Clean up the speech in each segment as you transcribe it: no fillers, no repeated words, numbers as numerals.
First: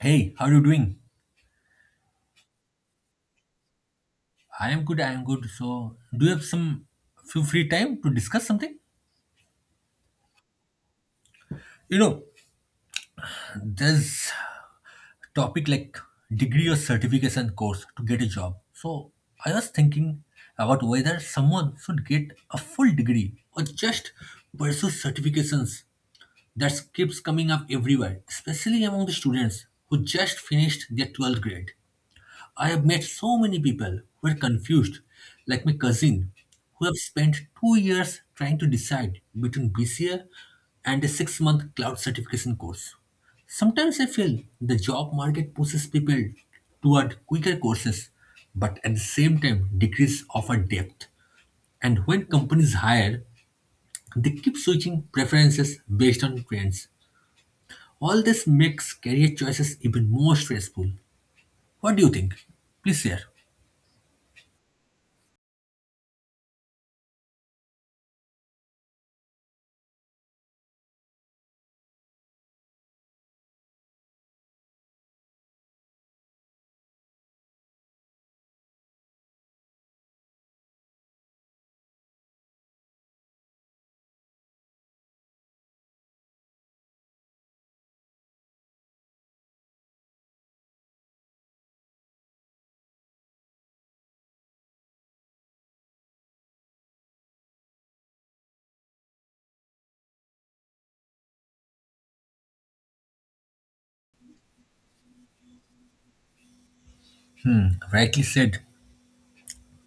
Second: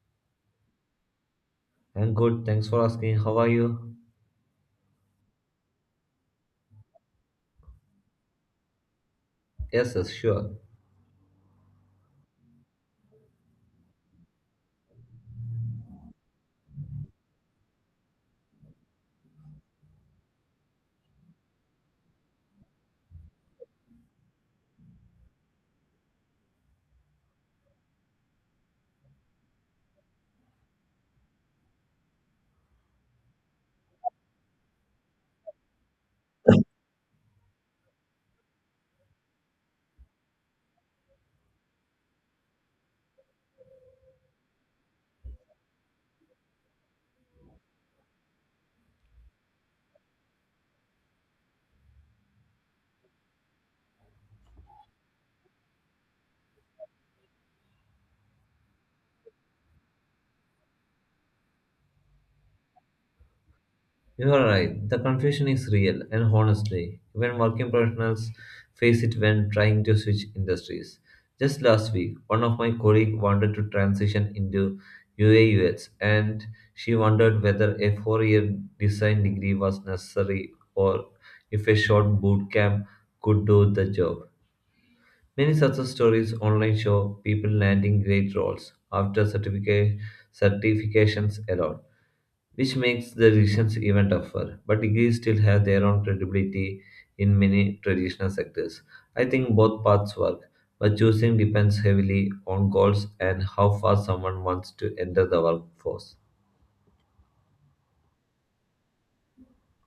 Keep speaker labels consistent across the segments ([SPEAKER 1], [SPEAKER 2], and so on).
[SPEAKER 1] Hey, how are you doing?
[SPEAKER 2] I'm good, thanks for asking. How are you?
[SPEAKER 1] I am good, I am good. So, do you have some few free time to discuss something?
[SPEAKER 2] Yes, sure.
[SPEAKER 1] You know, there's topic like degree or certification course to get a job. So, I was thinking about whether someone should get a full degree or just pursue certifications that keeps coming up everywhere, especially among the students who just finished their 12th grade. I have met so many people who are confused, like my cousin, who have spent 2 years trying to decide between BCA and a 6 month cloud certification course. Sometimes I feel the job market pushes people toward quicker courses, but at the same time, decrease offer depth. And when companies hire, they keep switching preferences based on trends. All this makes career choices even more stressful. What do you think? Please share.
[SPEAKER 2] You are right. The confusion is real, and honestly, even working professionals face it when trying to switch industries. Just last week, one of my colleagues wanted to transition into ua and she wondered whether a four-year design degree was necessary or if a short boot camp could do the job. Many success stories online show people landing great roles after certifications alone, which makes the decisions even tougher. But degrees still have their own credibility in many traditional sectors. I think both paths work, but choosing depends heavily on goals and how fast someone wants to enter the workforce.
[SPEAKER 1] Rightly said.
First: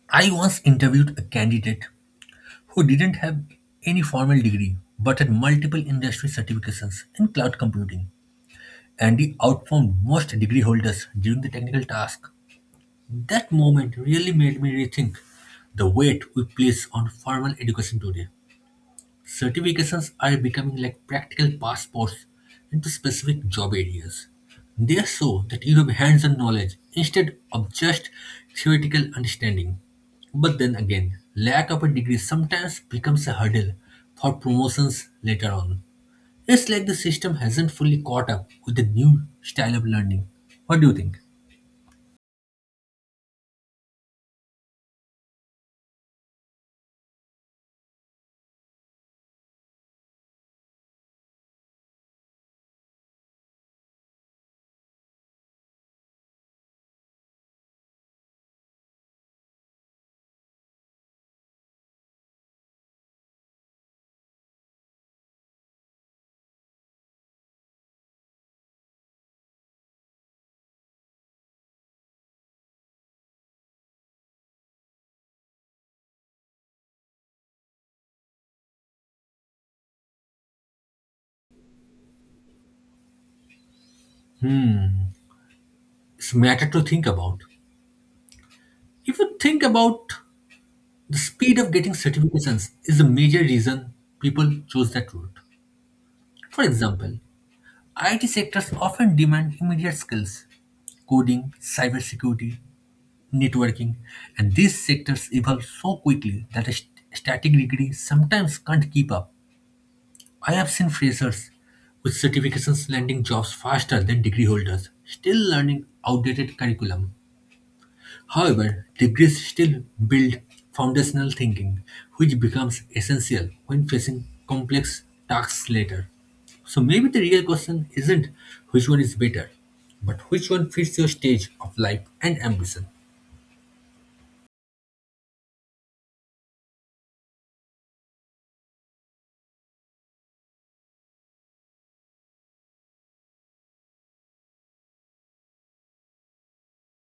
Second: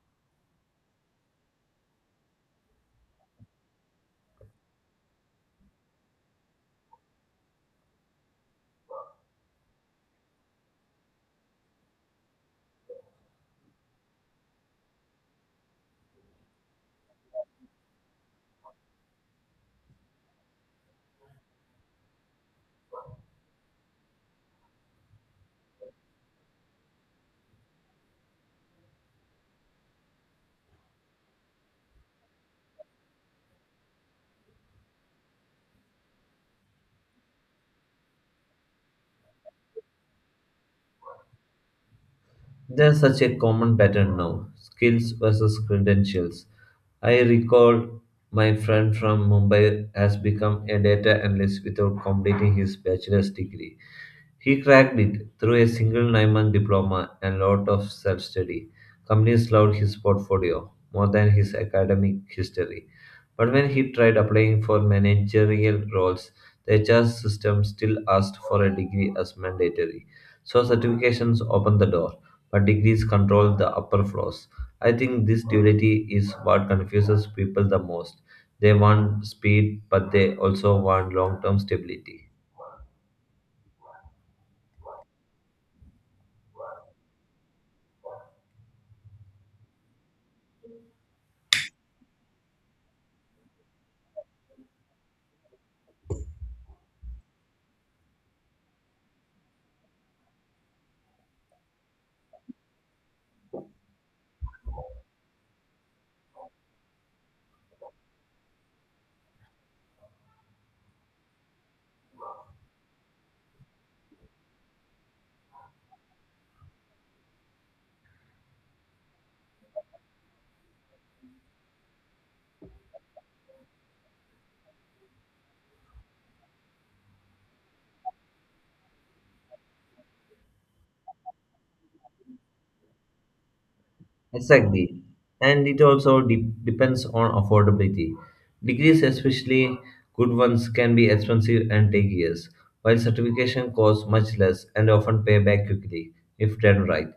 [SPEAKER 1] I once interviewed a candidate who didn't have any formal degree but had multiple industry certifications in cloud computing, and he outperformed most degree holders during the technical task. That moment really made me rethink the weight we place on formal education today. Certifications are becoming like practical passports into specific job areas. They show that you have hands on knowledge instead of just theoretical understanding. But then again, lack of a degree sometimes becomes a hurdle for promotions later on. It's like the system hasn't fully caught up with the new style of learning. What do you think?
[SPEAKER 2] There's such a common pattern now skills versus credentials. I recall my friend from Mumbai has become a data analyst without completing his bachelor's degree. He cracked it through a single 9-month diploma and lot of self study. Companies loved his portfolio more than his academic history. But when he tried applying for managerial roles, the HR system still asked for a degree as mandatory. So certifications opened the door, but degrees control the upper floors. I think this duality is what confuses people the most. They want speed, but they also want long term stability.
[SPEAKER 1] Hmm, it's matter to think about. If you think about the speed of getting certifications is a major reason people choose that route. For example, IT sectors often demand immediate skills coding, cybersecurity, networking, and these sectors evolve so quickly that a static degree sometimes can't keep up. I have seen freshers with certifications landing jobs faster than degree holders, still learning outdated curriculum. However, degrees still build foundational thinking, which becomes essential when facing complex tasks later. So maybe the real question isn't which one is better, but which one fits your stage of life and ambition.
[SPEAKER 2] Exactly. And it also depends on affordability. Degrees, especially good ones, can be expensive and take years, while certification costs much less and often pay back quickly if done right.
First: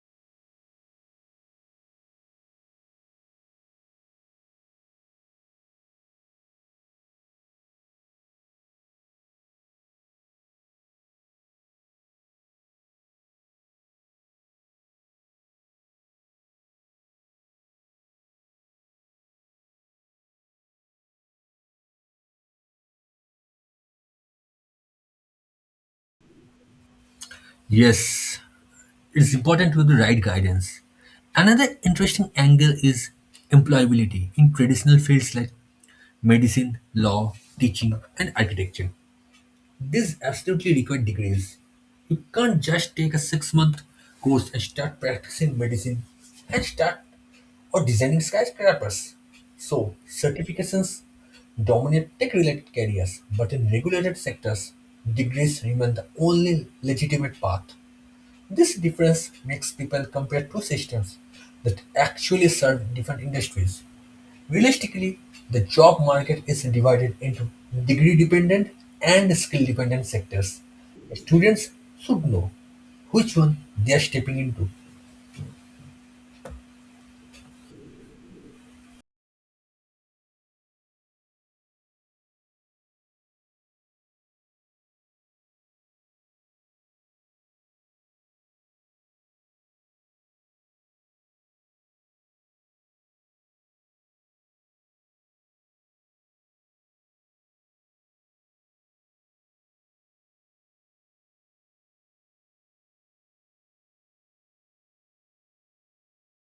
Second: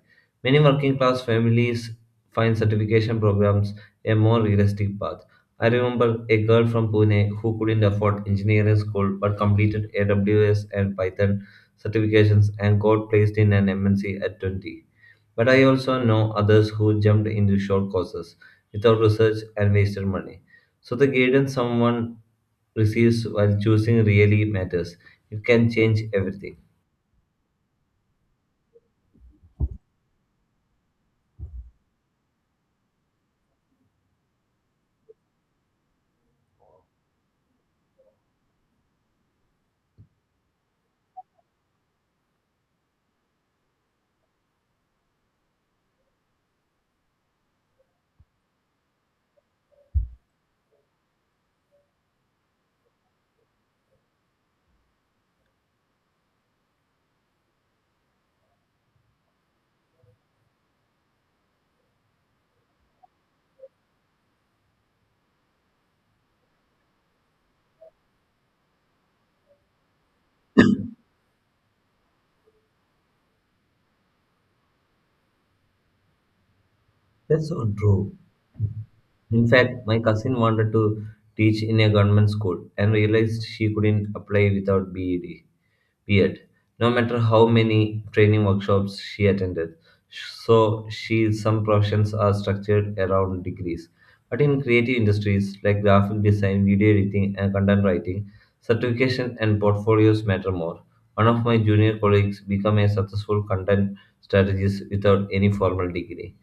[SPEAKER 2] Many working class families find certification programs a more realistic path. I remember a girl from Pune who couldn't afford engineering school but completed AWS and Python certifications and got placed in an MNC at 20. But I also know others who jumped into short courses without research and wasted money. So the guidance someone receives while choosing really matters. It can change everything.
[SPEAKER 1] Yes, it's important with the right guidance. Another interesting angle is employability in traditional fields like medicine, law, teaching, and architecture. This absolutely required degrees. You can't just take a 6 month course and start practicing medicine and start or designing skyscrapers. So, certifications dominate tech related careers, but in regulated sectors, degrees remain the only legitimate path. This difference makes people compare two systems that actually serve different industries. Realistically, the job market is divided into degree-dependent and skill-dependent sectors. Students should know which one they are stepping into.
[SPEAKER 2] That's so true. In fact, my cousin wanted to teach in a government school and realized she couldn't apply without BEd, weird, no matter how many training workshops she attended. So she some professions are structured around degrees. But in creative industries like graphic design, video editing, and content writing, certification and portfolios matter more. One of my junior colleagues became a successful content strategist without any formal degree.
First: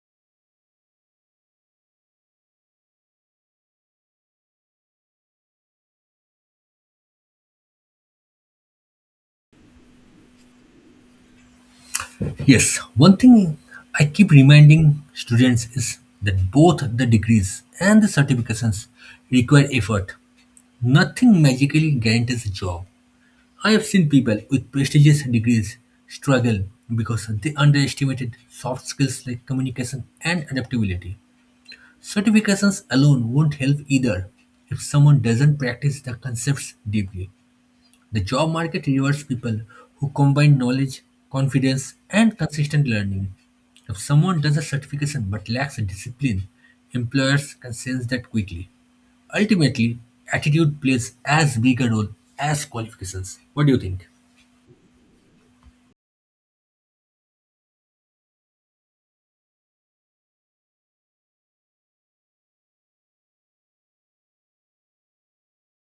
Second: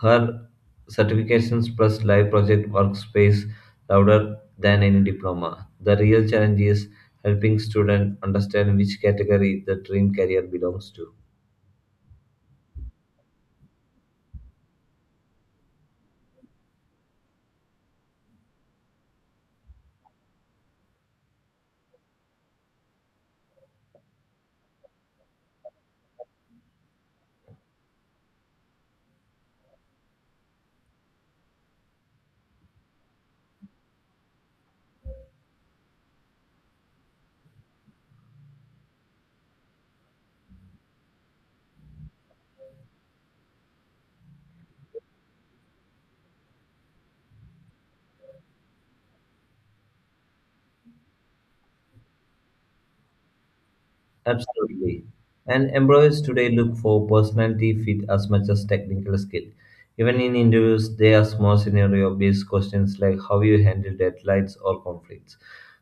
[SPEAKER 2] Her certifications plus live project workspace louder than any diploma. The real challenge is helping students understand which category the dream career belongs to.
[SPEAKER 1] Yes, one thing I keep reminding students is that both the degrees and the certifications require effort. Nothing magically guarantees a job. I have seen people with prestigious degrees struggle because they underestimated soft skills like communication and adaptability. Certifications alone won't help either if someone doesn't practice the concepts deeply. The job market rewards people who combine knowledge, confidence, and consistent learning. If someone does a certification but lacks discipline, employers can sense that quickly. Ultimately, attitude plays as big a role as qualifications. What do you think?
[SPEAKER 2] Absolutely. And employers today look for personality fit as much as technical skill. Even in interviews, they ask more scenario based questions like how you handle deadlines or conflicts.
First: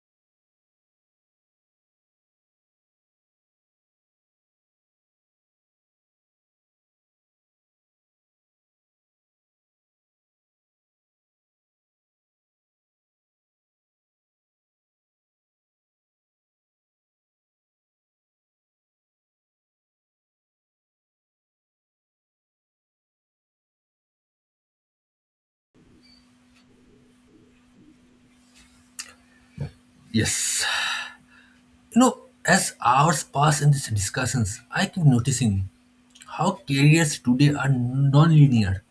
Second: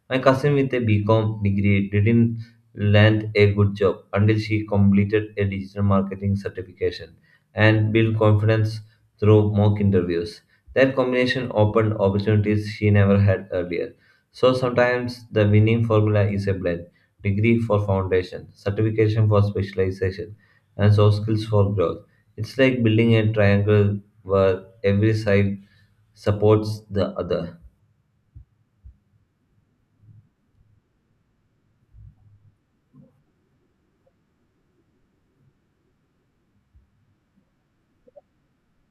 [SPEAKER 2] My cousin with a B.Com. degree didn't land a good job until she completed a digital marketing certification and built confidence through mock interviews. That combination opened opportunities she never had earlier. So sometimes the winning formula is a blend degree for foundation, certification for specialization, and soft skills for growth. It's like building a triangle where every side supports the other.
[SPEAKER 1] Yes. You know, as hours pass in these discussions, I keep noticing how careers today are non-linear.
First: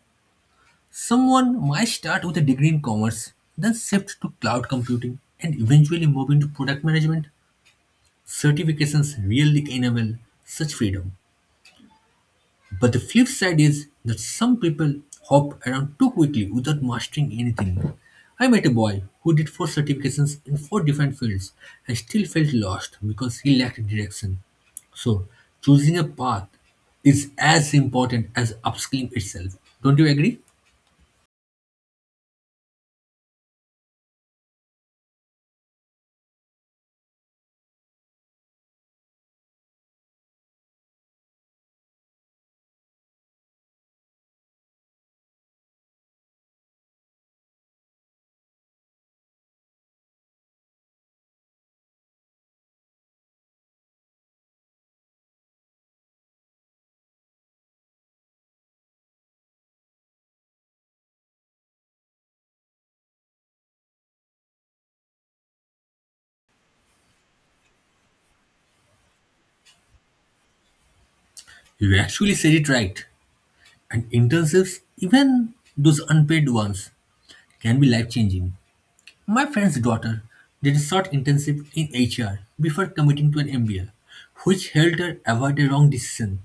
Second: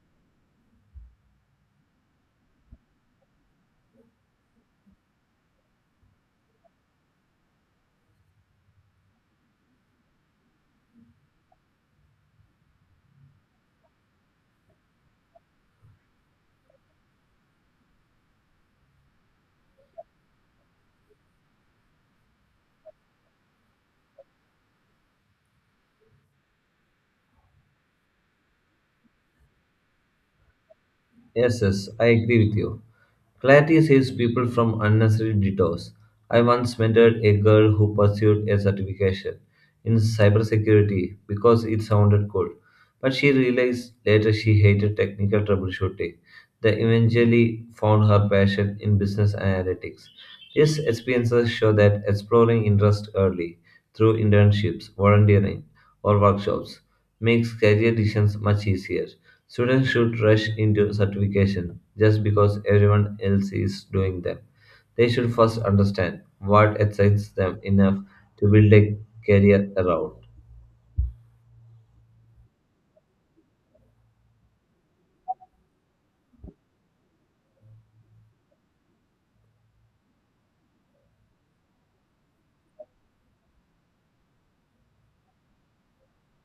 [SPEAKER 1] Someone might start with a degree in commerce, then shift to cloud computing, and eventually move into product management. Certifications really enable such freedom. But the flip side is that some people hop around too quickly without mastering anything. I met a boy who did 4 certifications in 4 different fields and still felt lost because he lacked direction. So, choosing a path is as important as upskilling itself. Don't you agree?
[SPEAKER 2] Yes, I agree with you. Clarity saves people from unnecessary detours. I once mentored a girl who pursued a certification in cybersecurity because it sounded cool, but she realized later she hated technical troubleshooting. They eventually found her passion in business analytics. These experiences show that exploring interest early through internships, volunteering, or workshops makes career decisions much easier. Students should rush into certification just because everyone else is doing them. They should first understand what excites them enough to build a career around.
[SPEAKER 1] You actually said it right. And internships, even those unpaid ones, can be life changing. My friend's daughter did a short internship in HR before committing to an MBA, which helped her avoid a wrong decision.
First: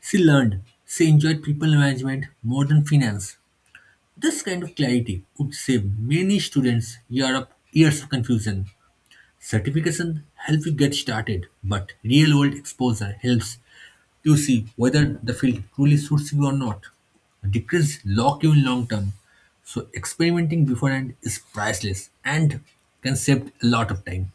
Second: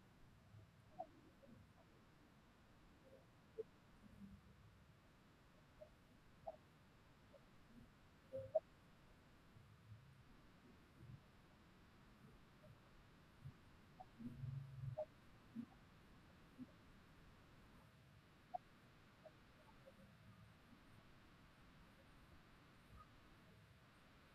[SPEAKER 1] She learned she enjoyed people management more than finance. This kind of clarity would save many students years of confusion. Certification helps you get started, but real world exposure helps you see whether the field truly suits you or not. Degrees lock you in long term, so experimenting beforehand is priceless and can save a lot of time.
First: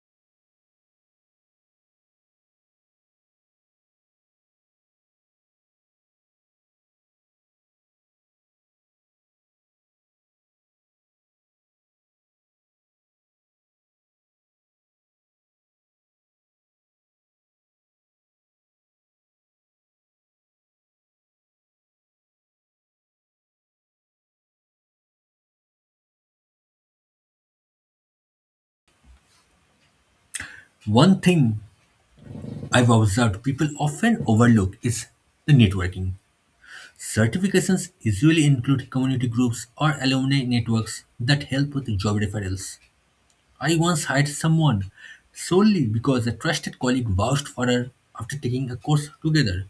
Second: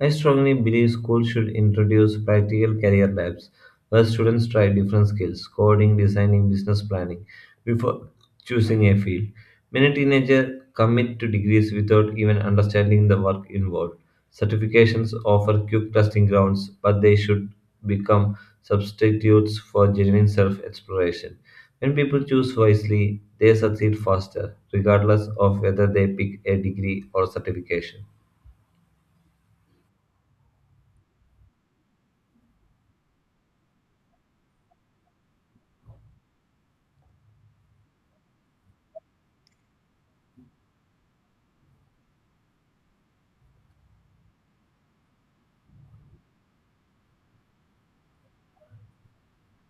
[SPEAKER 2] I strongly believe schools should introduce practical career labs where students try different skills coding, designing, business planning before choosing a field. Many teenagers commit to degrees without even understanding the work involved. Certifications offer quick testing grounds, but they should become substitutes for genuine self exploration. When people choose wisely, they succeed faster, regardless of whether they pick a degree or certification.
[SPEAKER 1] One thing I've observed people often overlook is the networking. Certifications usually include community groups or alumni networks that help with job referrals. I once hired someone solely because a trusted colleague vouched for her after taking a course together.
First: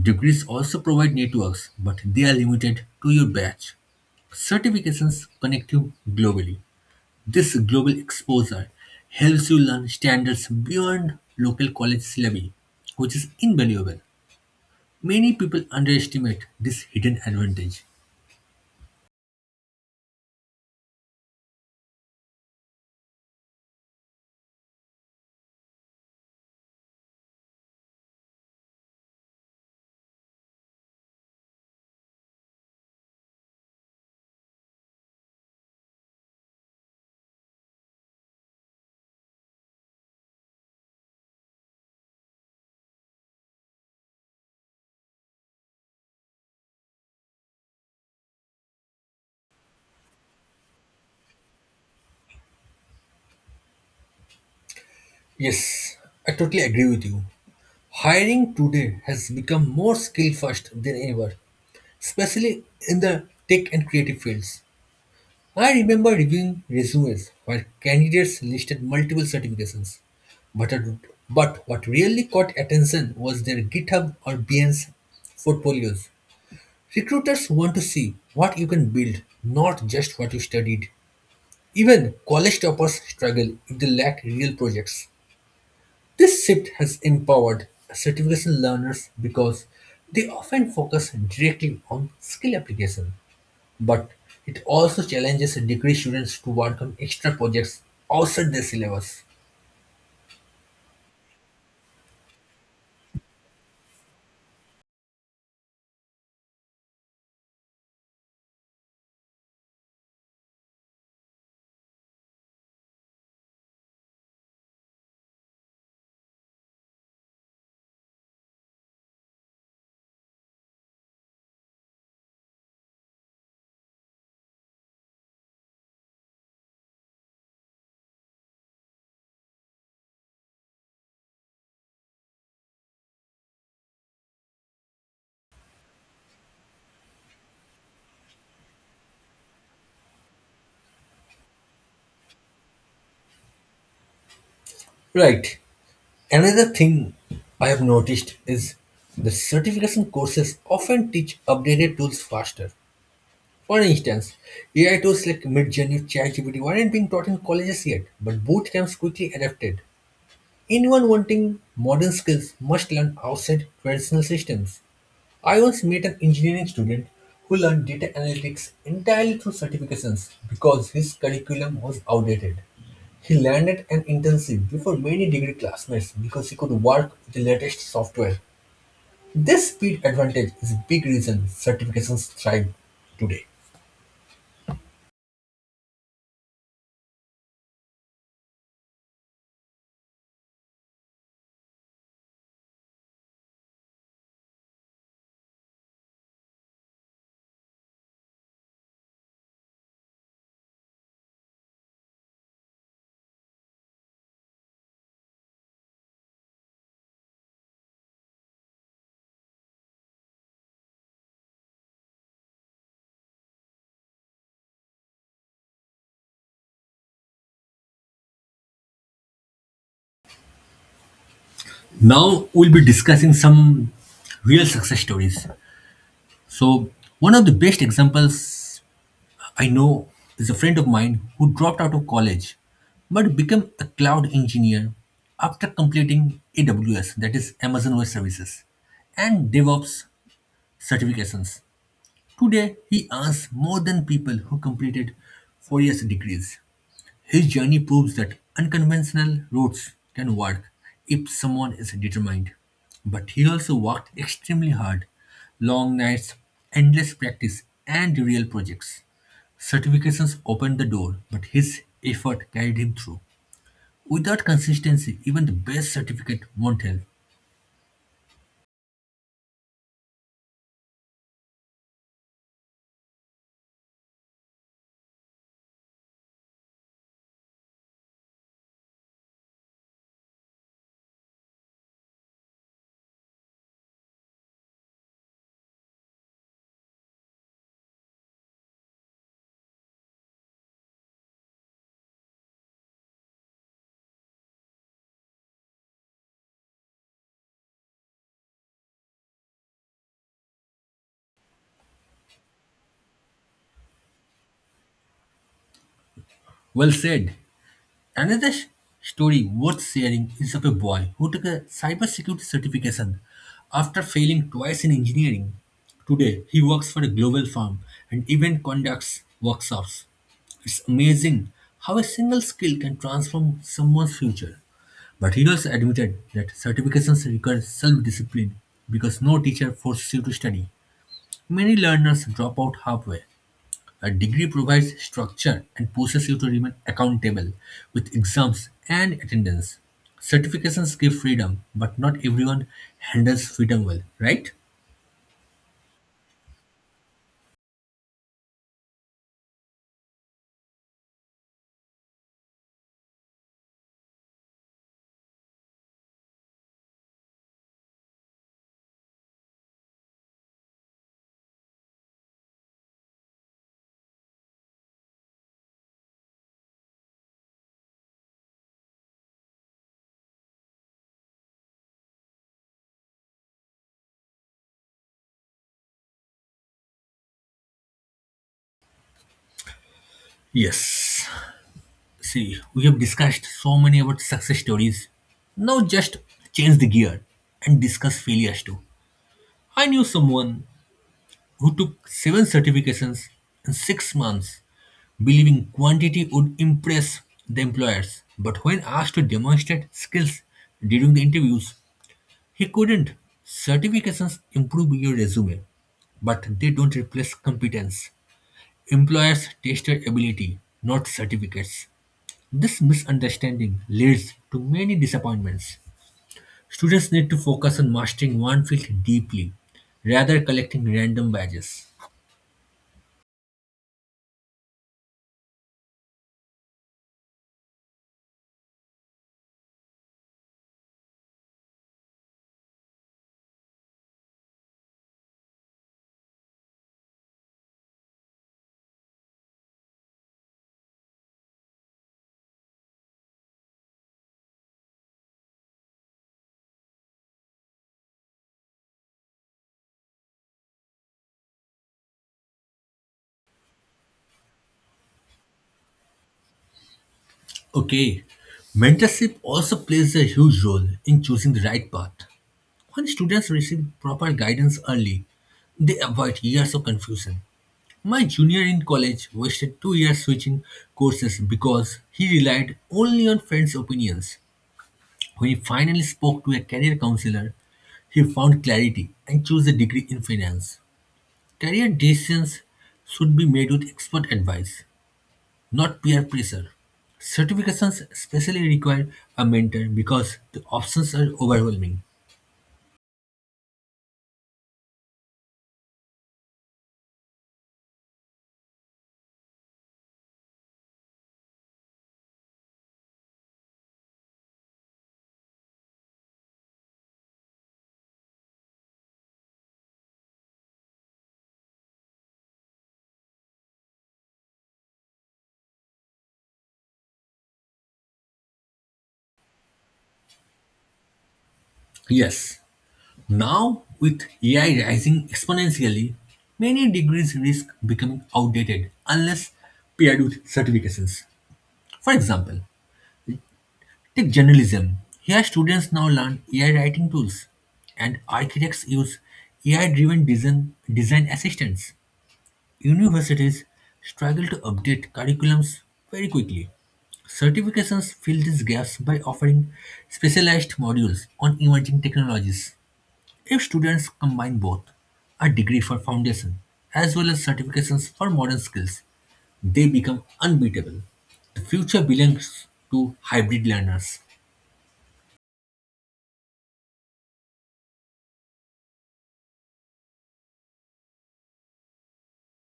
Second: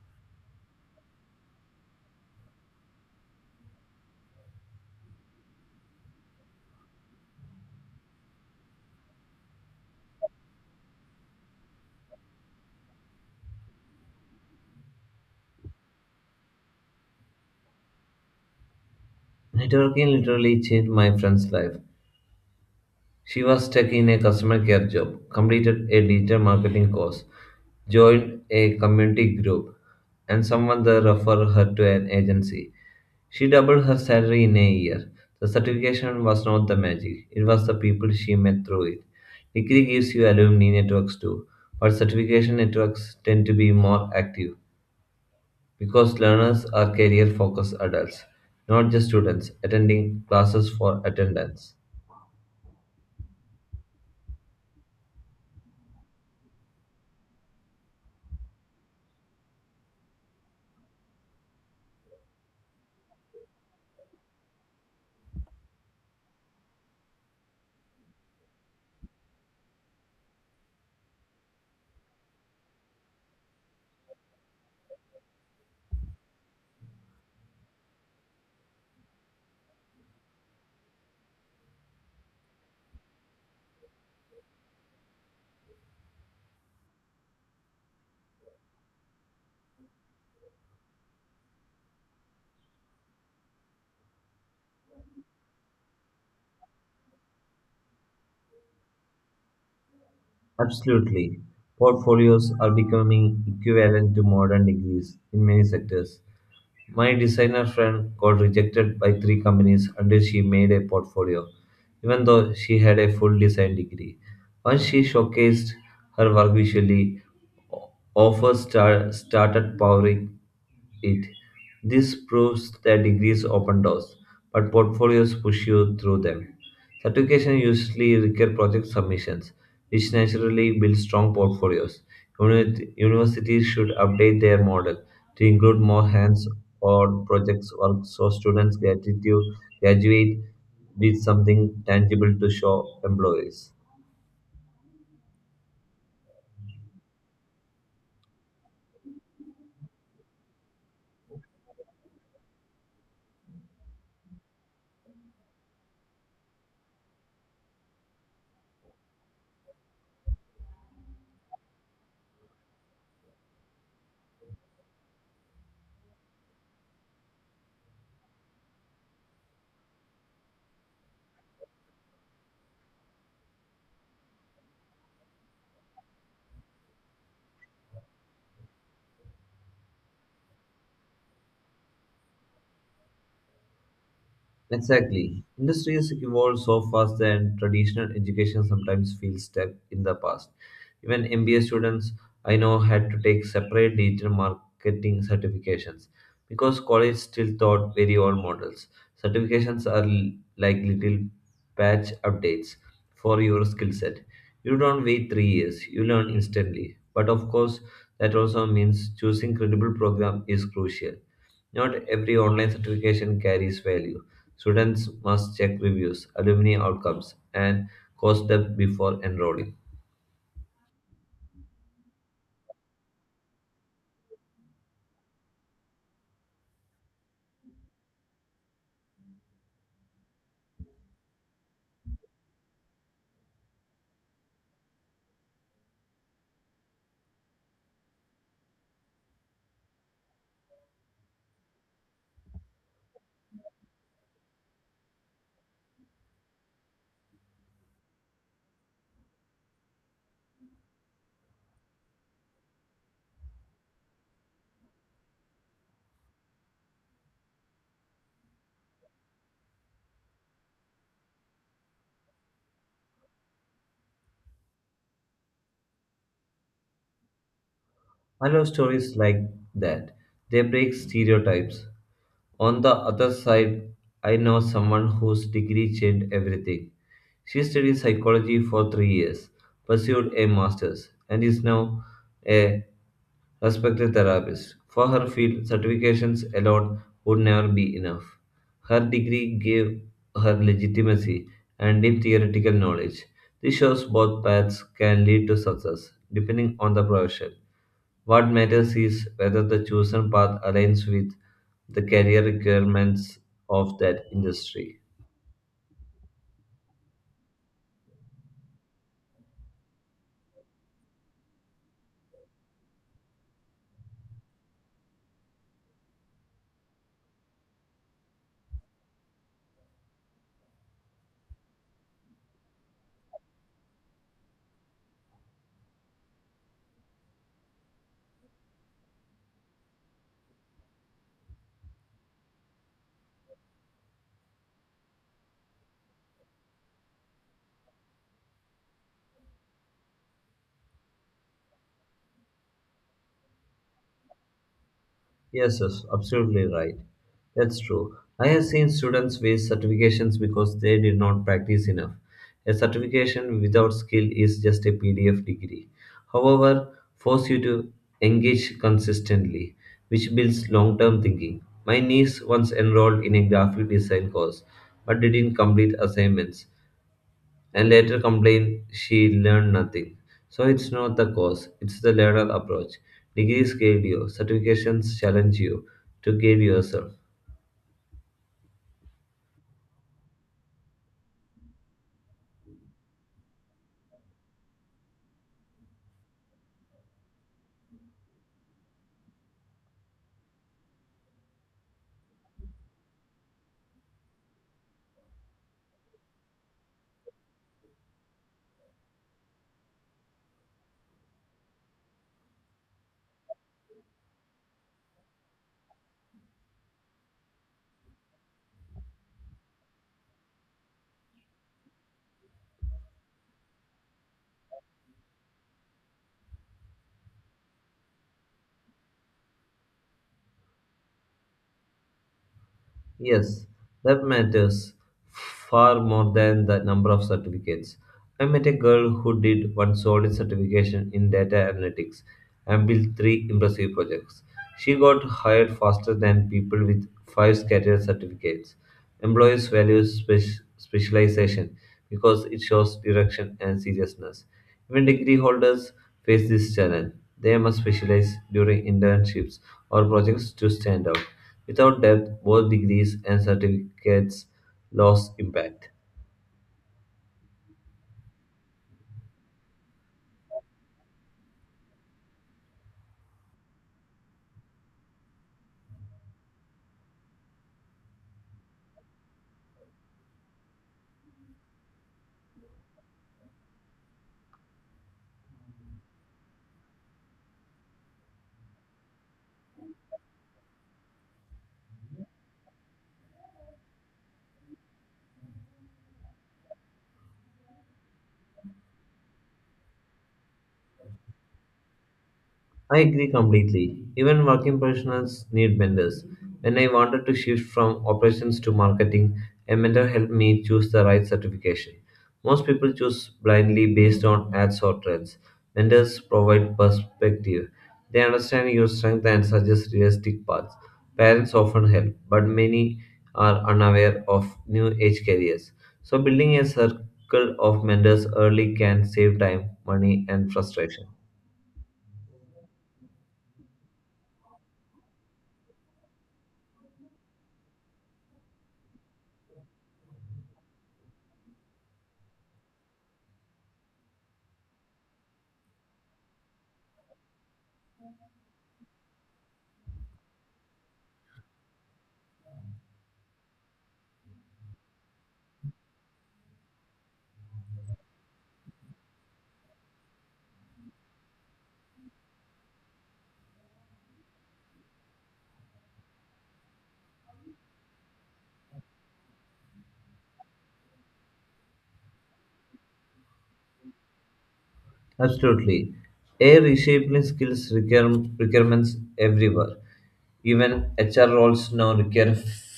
[SPEAKER 1] Degrees also provide networks, but they are limited to your batch. Certifications connect you globally. This global exposure helps you learn standards beyond local college syllabi, which is invaluable. Many people underestimate this hidden advantage.
[SPEAKER 2] Networking literally changed my friend's life. She was stuck in a customer care job, completed a digital marketing course, joined a community group, and someone there referred her to an agency. She doubled her salary in a year. The certification was not the magic, it was the people she met through it. Degree gives you alumni networks too, but certification networks tend to be more active. Because learners are career focused adults, not just students attending classes for attendance.
[SPEAKER 1] Yes, I totally agree with you. Hiring today has become more skill first than ever, especially in the tech and creative fields. I remember reviewing resumes where candidates listed multiple certifications, but, but what really caught attention was their GitHub or Behance portfolios. Recruiters want to see what you can build, not just what you studied. Even college toppers struggle if they lack real projects. This shift has empowered certification learners because they often focus directly on skill application, but it also challenges degree students to work on extra projects outside their syllabus.
[SPEAKER 2] Absolutely. Portfolios are becoming equivalent to modern degrees in many sectors. My designer friend got rejected by three companies until she made a portfolio, even though she had a full design degree. Once she showcased her work visually, offers started powering it. This proves that degrees open doors, but portfolios push you through them. Certification usually require project submissions, which naturally build strong portfolios. Universities should update their model to include more hands-on projects work so students gratitude graduate with something tangible to show employees.
[SPEAKER 1] Right. Another thing I have noticed is the certification courses often teach updated tools faster. For instance, AI tools like Midjourney, ChatGPT weren't being taught in colleges yet, but boot camps quickly adapted. Anyone wanting modern skills must learn outside traditional systems. I once met an engineering student who learned data analytics entirely through certifications because his curriculum was outdated. He landed an internship before many degree classmates because he could work with the latest software. This speed advantage is a big reason certifications thrive today.
[SPEAKER 2] Exactly. Industries evolve so fast that traditional education sometimes feels stuck in the past. Even MBA students I know had to take separate digital marketing certifications because college still taught very old models. Certifications are like little patch updates for your skill set. You don't wait 3 years, you learn instantly. But of course, that also means choosing credible program is crucial. Not every online certification carries value. Students must check reviews, alumni outcomes, and course them before enrolling.
[SPEAKER 1] Now we'll be discussing some real success stories. So one of the best examples I know is a friend of mine who dropped out of college but became a cloud engineer after completing AWS, that is Amazon Web Services, and DevOps certifications. Today, he earns more than people who completed 4 years degrees. His journey proves that unconventional routes can work if someone is determined. But he also worked extremely hard, long nights, endless practice, and real projects. Certifications opened the door, but his effort carried him through. Without consistency, even the best certificate won't help.
[SPEAKER 2] I love stories like that. They break stereotypes. On the other side, I know someone whose degree changed everything. She studied psychology for 3 years, pursued a master's, and is now a respected therapist. For her field, certifications alone would never be enough. Her degree gave her legitimacy and deep theoretical knowledge. This shows both paths can lead to success, depending on the profession. What matters is whether the chosen path aligns with the career requirements of that industry.
[SPEAKER 1] Well said. Another story worth sharing is of a boy who took a cybersecurity certification after failing twice in engineering. Today, he works for a global firm and even conducts workshops. It's amazing how a single skill can transform someone's future. But he also admitted that certifications require self discipline because no teacher forces you to study. Many learners drop out halfway. A degree provides structure and pushes you to remain accountable with exams and attendance. Certifications give freedom, but not everyone handles freedom well, right?
[SPEAKER 2] Yes, absolutely right. That's true. I have seen students waste certifications because they did not practice enough. A certification without skill is just a PDF degree. However, force you to engage consistently, which builds long-term thinking. My niece once enrolled in a graphic design course but didn't complete assignments and later complained she learned nothing. So it's not the cause, it's the latter approach. Degrees guide you, certifications challenge you to guide yourself.
[SPEAKER 1] Yes. See, we have discussed so many about success stories. Now just change the gear and discuss failures too. I knew someone who took 7 certifications in 6 months, believing quantity would impress the employers. But when asked to demonstrate skills during the interviews, he couldn't. Certifications improve your resume, but they don't replace competence. Employers test your ability, not certificates. This misunderstanding leads to many disappointments. Students need to focus on mastering one field deeply, rather collecting random badges.
[SPEAKER 2] Yes, that matters far more than the number of certificates. I met a girl who did one solid certification in data analytics and built three impressive projects. She got hired faster than people with five scattered certificates. Employers value specialization because it shows direction and seriousness. Even degree holders face this challenge. They must specialize during internships or projects to stand out. Without depth, both degrees and certificates lose impact.
[SPEAKER 1] Okay, mentorship also plays a huge role in choosing the right path. When students receive proper guidance early, they avoid years of confusion. My junior in college wasted 2 years switching courses because he relied only on friends' opinions. When he finally spoke to a career counselor, he found clarity and chose a degree in finance. Career decisions should be made with expert advice, not peer pressure. Certifications especially require a mentor because the options are overwhelming.
[SPEAKER 2] I agree completely. Even working professionals need mentors. When I wanted to shift from operations to marketing, a mentor helped me choose the right certification. Most people choose blindly based on ads or trends. Mentors provide perspective. They understand your strength and suggest realistic paths. Parents often help, but many are unaware of new age careers. So building a circle of mentors early can save time, money, and frustration.
[SPEAKER 1] Yes. Now, with AI rising exponentially, many degrees risk becoming outdated unless paired with certifications. For example, take journalism. Here, students now learn AI writing tools, and architects use AI driven design assistants. Universities struggle to update curriculums very quickly. Certifications fill these gaps by offering specialized modules on emerging technologies. If students combine both, a degree for foundation as well as certifications for modern skills, they become unbeatable. The future belongs to hybrid learners.
[SPEAKER 2] Absolutely. AI reshaping skills requirements everywhere. Even HR roles now require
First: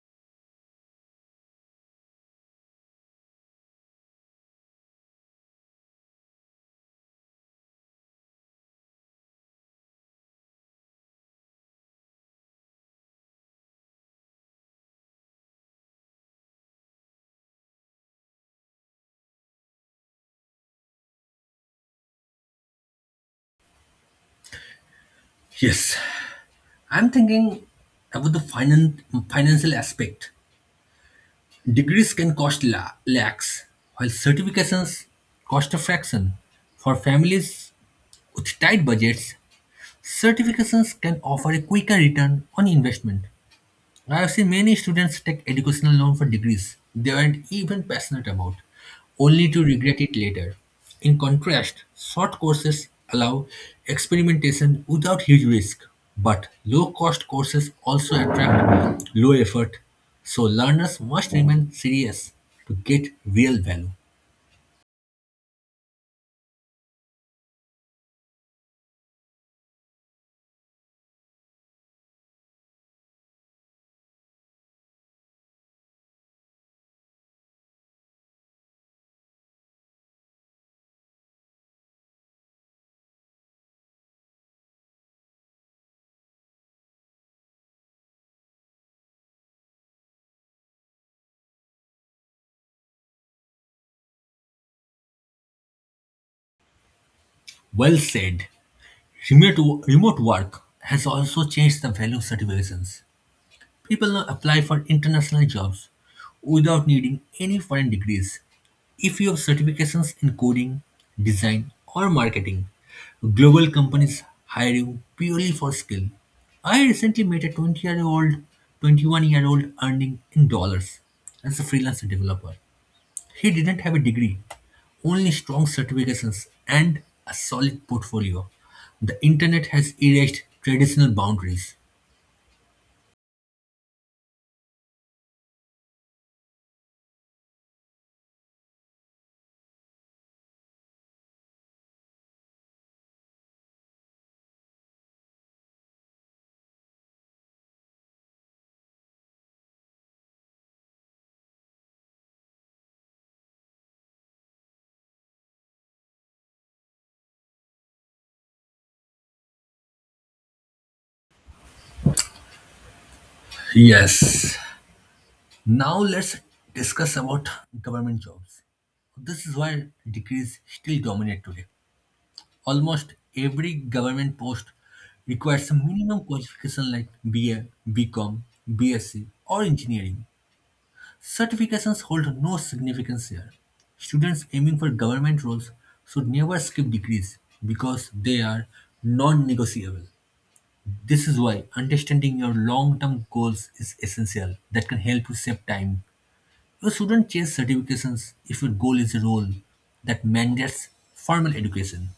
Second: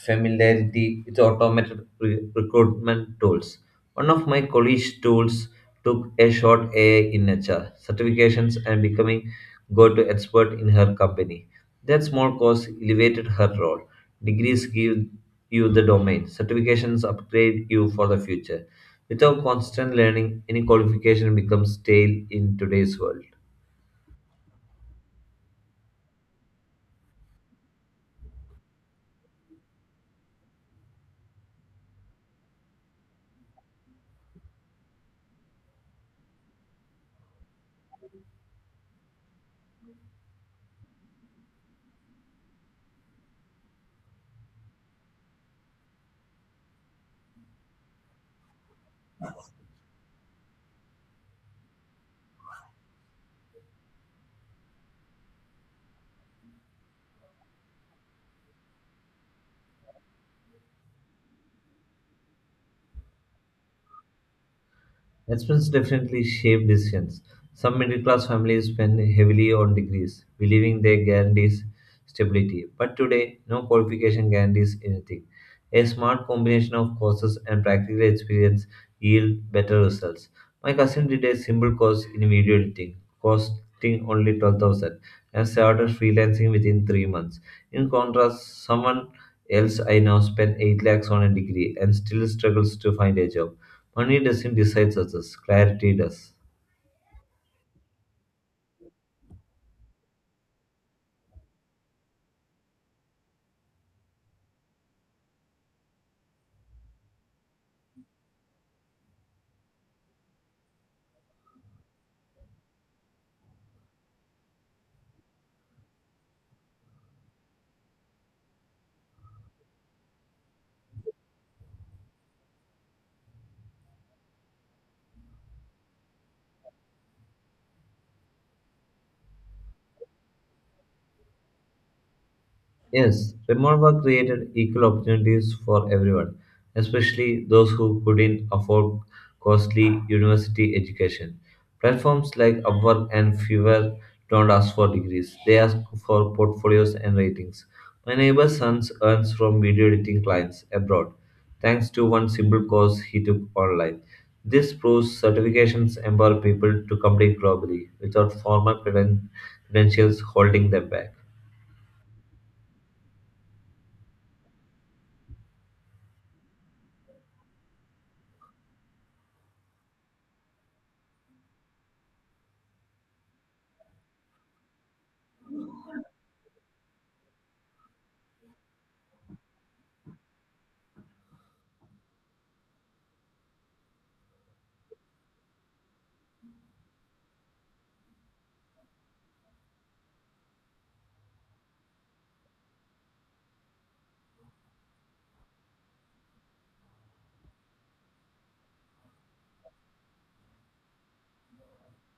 [SPEAKER 2] familiarity with automated recruitment tools. One of my colleagues' tools took a short AI in HR certifications and becoming go-to expert in her company. That small course elevated her role. Degrees give you the domain. Certifications upgrade you for the future. Without constant learning, any qualification becomes stale in today's world.
[SPEAKER 1] Yes, I'm thinking about the financial aspect. Degrees can cost lakhs, while certifications cost a fraction. For families with tight budgets, certifications can offer a quicker return on investment. I have seen many students take educational loan for degrees they weren't even passionate about, only to regret it later. In contrast, short courses allow experimentation without huge risk, but low cost courses also attract low effort, so learners must remain serious to get real value.
[SPEAKER 2] Expense definitely shape decisions. Some middle class families spend heavily on degrees, believing they guarantees stability. But today, no qualification guarantees anything. A smart combination of courses and practical experience yield better results. My cousin did a simple course in video editing, costing only 12,000, and started freelancing within 3 months. In contrast, someone else I know spent 8 lakhs on a degree and still struggles to find a job. Money doesn't decide success, clarity does.
[SPEAKER 1] Well said. Remote work has also changed the value of certifications. People now apply for international jobs without needing any foreign degrees. If you have certifications in coding, design, or marketing, global companies hire you purely for skill. I recently met a 20-year-old year old, 21-year-old year old earning in dollars as a freelance developer. He didn't have a degree, only strong certifications and a solid portfolio. The internet has erased traditional boundaries.
[SPEAKER 2] Yes, remote work created equal opportunities for everyone, especially those who couldn't afford costly university education. Platforms like Upwork and Fiverr don't ask for degrees, they ask for portfolios and ratings. My neighbor's son earns from video editing clients abroad, thanks to one simple course he took online. This proves certifications empower people to compete globally without formal credentials holding them back.
[SPEAKER 1] Yes. Now let's discuss about government jobs. This is why degrees still dominate today. Almost every government post requires a minimum qualification like BA, BCom, BSc, or engineering. Certifications hold no significance here. Students aiming for government roles should never skip degrees because they are non-negotiable. This is why understanding your long-term goals is essential that can help you save time. You shouldn't chase certifications if your goal is a role that mandates formal education.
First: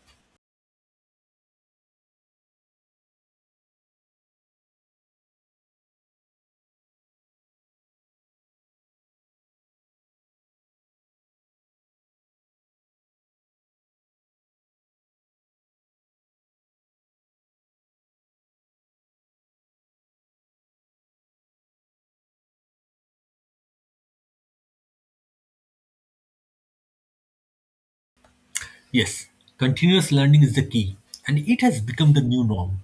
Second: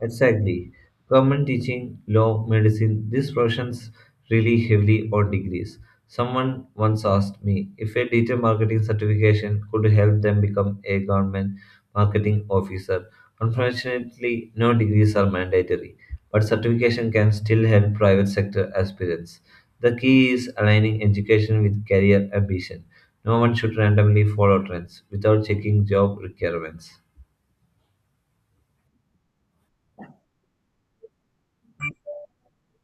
[SPEAKER 2] Exactly. Government teaching, law, medicine, these professions really heavily on degrees. Someone once asked me if a digital marketing certification could help them become a government marketing officer. Unfortunately, no degrees are mandatory, but certification can still help private sector aspirants. The key is aligning education with career ambition. No one should randomly follow trends without checking job requirements.
[SPEAKER 1] Yes, continuous learning is the key, and it has become the new norm.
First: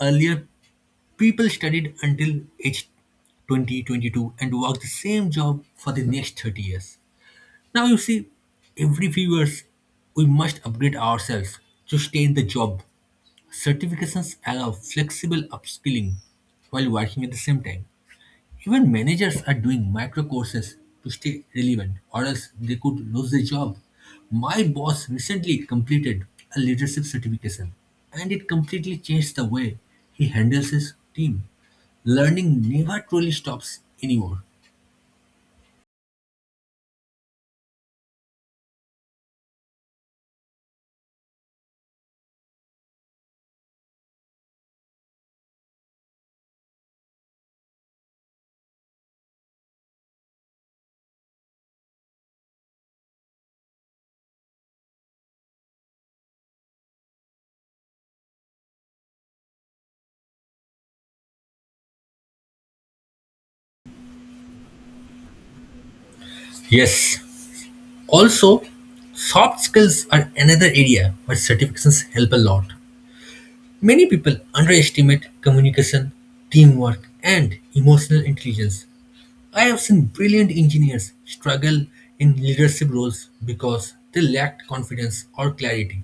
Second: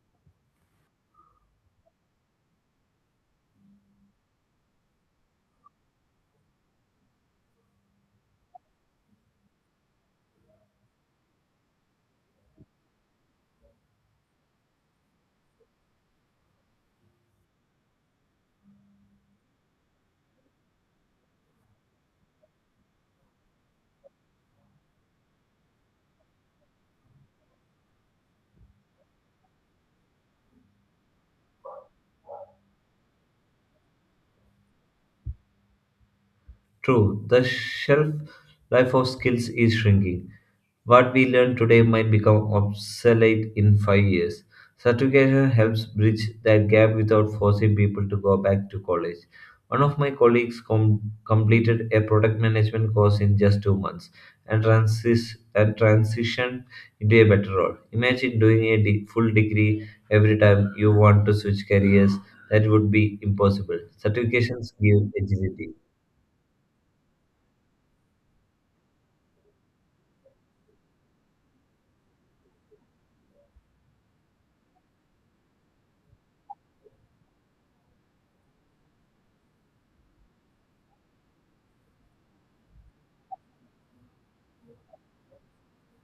[SPEAKER 1] Earlier, people studied until age 20, 22 and worked the same job for the next 30 years. Now you see, every few years, we must upgrade ourselves to stay in the job. Certifications allow flexible upskilling while working at the same time. Even managers are doing micro courses to stay relevant, or else they could lose their job. My boss recently completed a leadership certification, and it completely changed the way he handles his team. Learning never truly stops anymore.
[SPEAKER 2] True, the shelf life of skills is shrinking. What we learn today might become obsolete in 5 years. Certification helps bridge that gap without forcing people to go back to college. One of my colleagues completed a product management course in just 2 months and transitioned into a better role. Imagine doing a full degree every time you want to switch careers. That would be impossible. Certifications give agility.
[SPEAKER 1] Yes, also, soft skills are another area where certifications help a lot. Many people underestimate communication, teamwork, and emotional intelligence. I have seen brilliant engineers struggle in leadership roles because they lacked confidence or clarity.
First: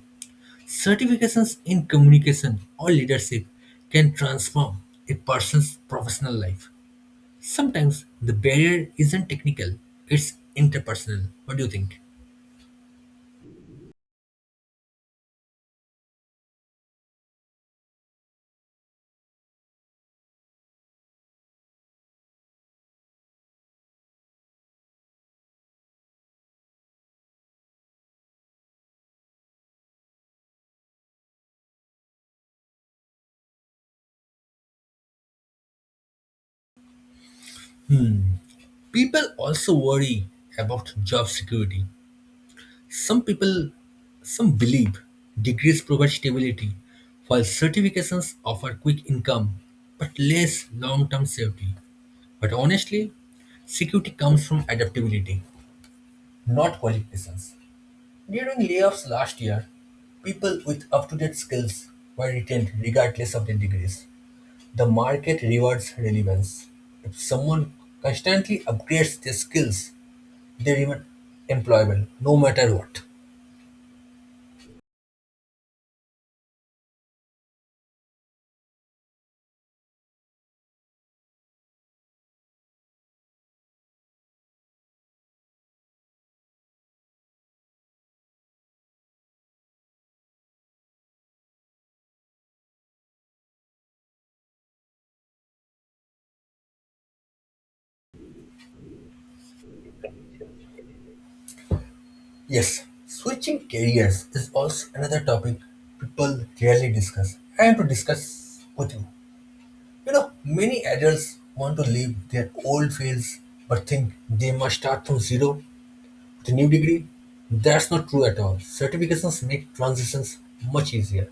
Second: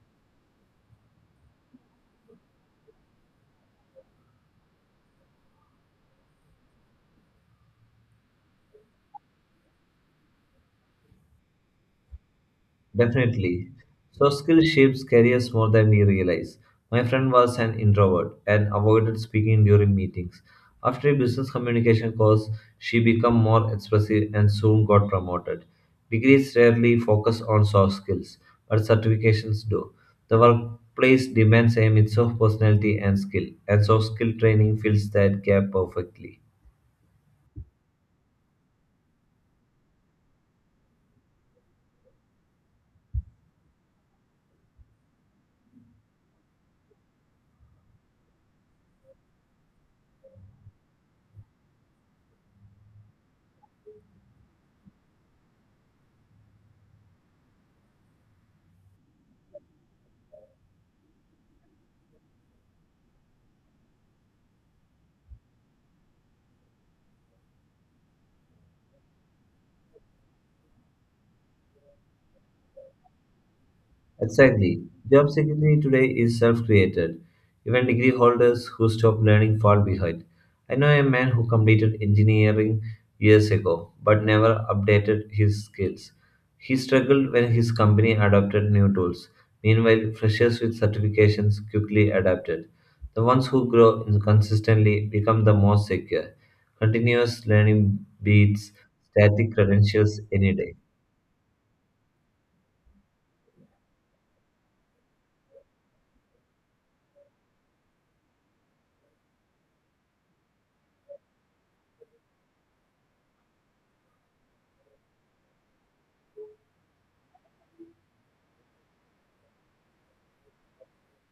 [SPEAKER 1] Certifications in communication or leadership can transform a person's professional life. Sometimes the barrier isn't technical, it's interpersonal. What do you think?
[SPEAKER 2] Definitely. So, skills shapes careers more than we realize. My friend was an introvert and avoided speaking during meetings. After a business communication course, she became more expressive and soon got promoted. Degrees rarely focus on soft skills, but certifications do. The workplace demands a mix of personality and skill, and soft skill training fills that gap perfectly.
[SPEAKER 1] Hmm. People also worry about job security. Some people, some believe degrees provide stability, while certifications offer quick income but less long term safety. But honestly, security comes from adaptability, not qualifications. During layoffs last year, people with up to date skills were retained regardless of their degrees. The market rewards relevance. If someone constantly upgrades their skills, they remain employable no matter what.
[SPEAKER 2] Exactly. Job security today is self created. Even degree holders who stop learning fall behind. I know a man who completed engineering years ago but never updated his skills. He struggled when his company adopted new tools. Meanwhile, freshers with certifications quickly adapted. The ones who grow consistently become the most secure. Continuous learning beats static credentials any day.
[SPEAKER 1] Yes, switching careers is also another topic people rarely discuss. I am to discuss with you. You know, many adults want to leave their old fields but think they must start from zero the new degree? That's not true at all. Certifications make transitions much easier.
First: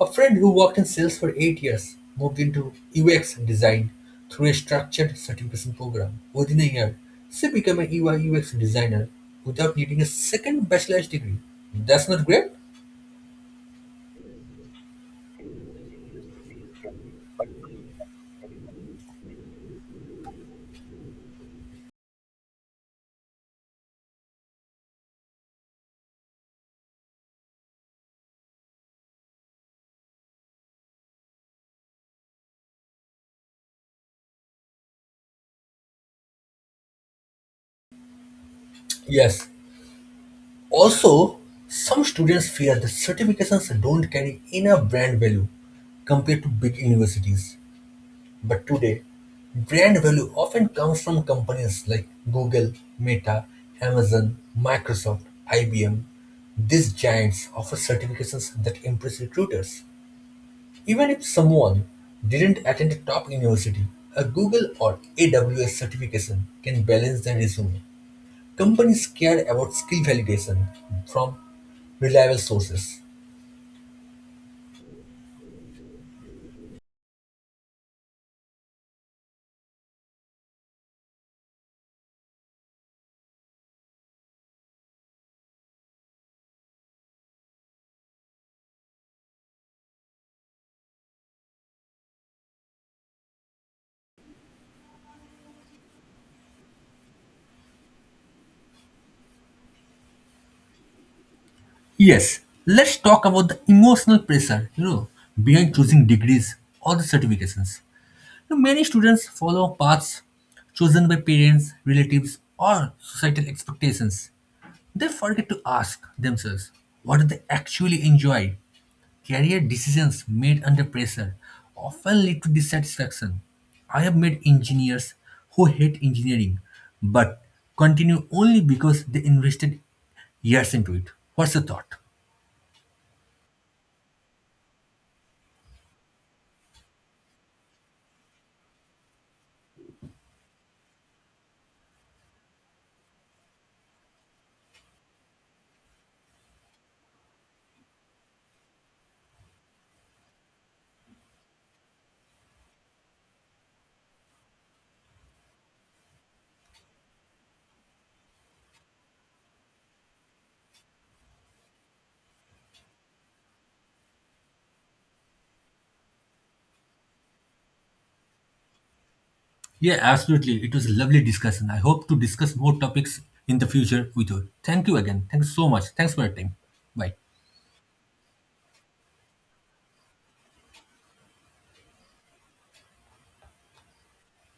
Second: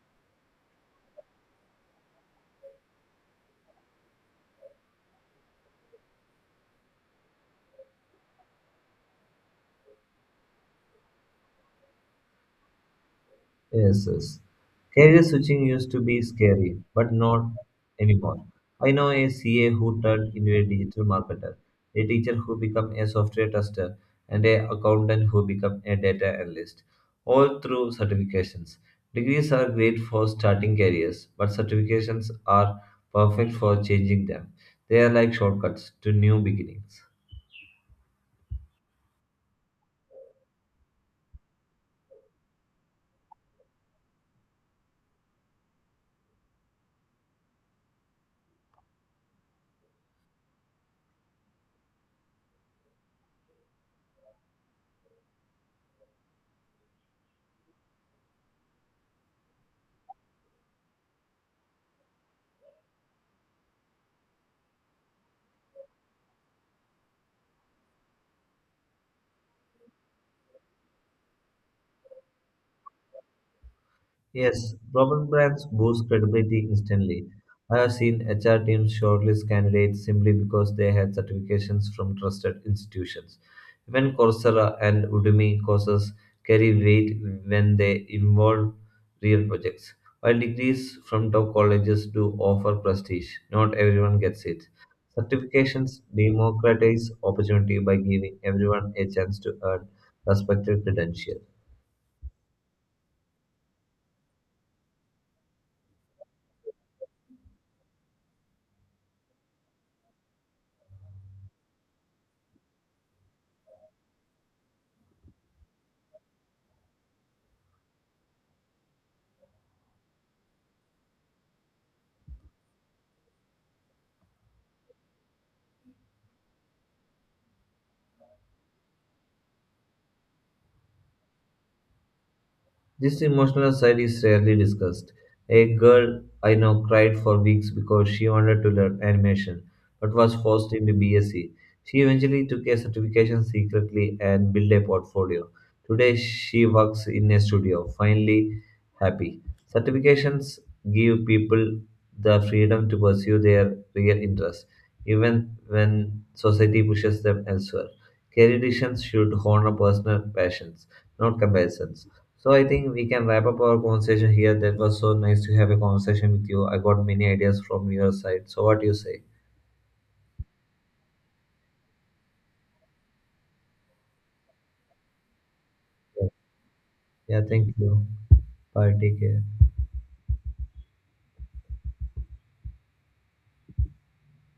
[SPEAKER 1] A friend who worked in sales for 8 years moved into UX design through a structured certification program. Within a year, she became a UI UX designer without needing a second bachelor's degree. That's not great?
[SPEAKER 2] Yes. Career switching used to be scary, but not anymore. I know a CA who turned into a digital marketer, a teacher who became a software tester, and a accountant who became a data analyst, all through certifications. Degrees are great for starting careers, but certifications are perfect for changing them. They are like shortcuts to new beginnings.
[SPEAKER 1] Yes. Also, some students fear that certifications don't carry enough brand value compared to big universities. But today, brand value often comes from companies like Google, Meta, Amazon, Microsoft, IBM. These giants offer certifications that impress recruiters. Even if someone didn't attend a top university, a Google or AWS certification can balance their resume. Companies care about skill validation from reliable sources.
[SPEAKER 2] Yes, Robert brands boost credibility instantly. I have seen HR teams shortlist candidates simply because they had certifications from trusted institutions. Even Coursera and Udemy courses carry weight when they involve real projects. While degrees from top colleges do offer prestige, not everyone gets it. Certifications democratize opportunity by giving everyone a chance to earn respected credentials.
[SPEAKER 1] Yes, let's talk about the emotional pressure, behind choosing degrees or the certifications. Many students follow paths chosen by parents, relatives, or societal expectations. They forget to ask themselves what do they actually enjoy. Career decisions made under pressure often lead to dissatisfaction. I have met engineers who hate engineering but continue only because they invested years into it. What's the thought?
[SPEAKER 2] This emotional side is rarely discussed. A girl I know cried for weeks because she wanted to learn animation but was forced into BSc. She eventually took a certification secretly and built a portfolio. Today she works in a studio, finally happy. Certifications give people the freedom to pursue their real interests, even when society pushes them elsewhere. Career decisions should honor personal passions, not comparisons. So I think we can wrap up our conversation here. That was so nice to have a conversation with you. I got many ideas from your side. So what do you say?
[SPEAKER 1] Yeah, absolutely. It was a lovely discussion. I hope to discuss more topics in the future with you. Thank you again. Thanks so much. Thanks for your time. Bye.
[SPEAKER 2] Yeah, thank you. Bye. Take care.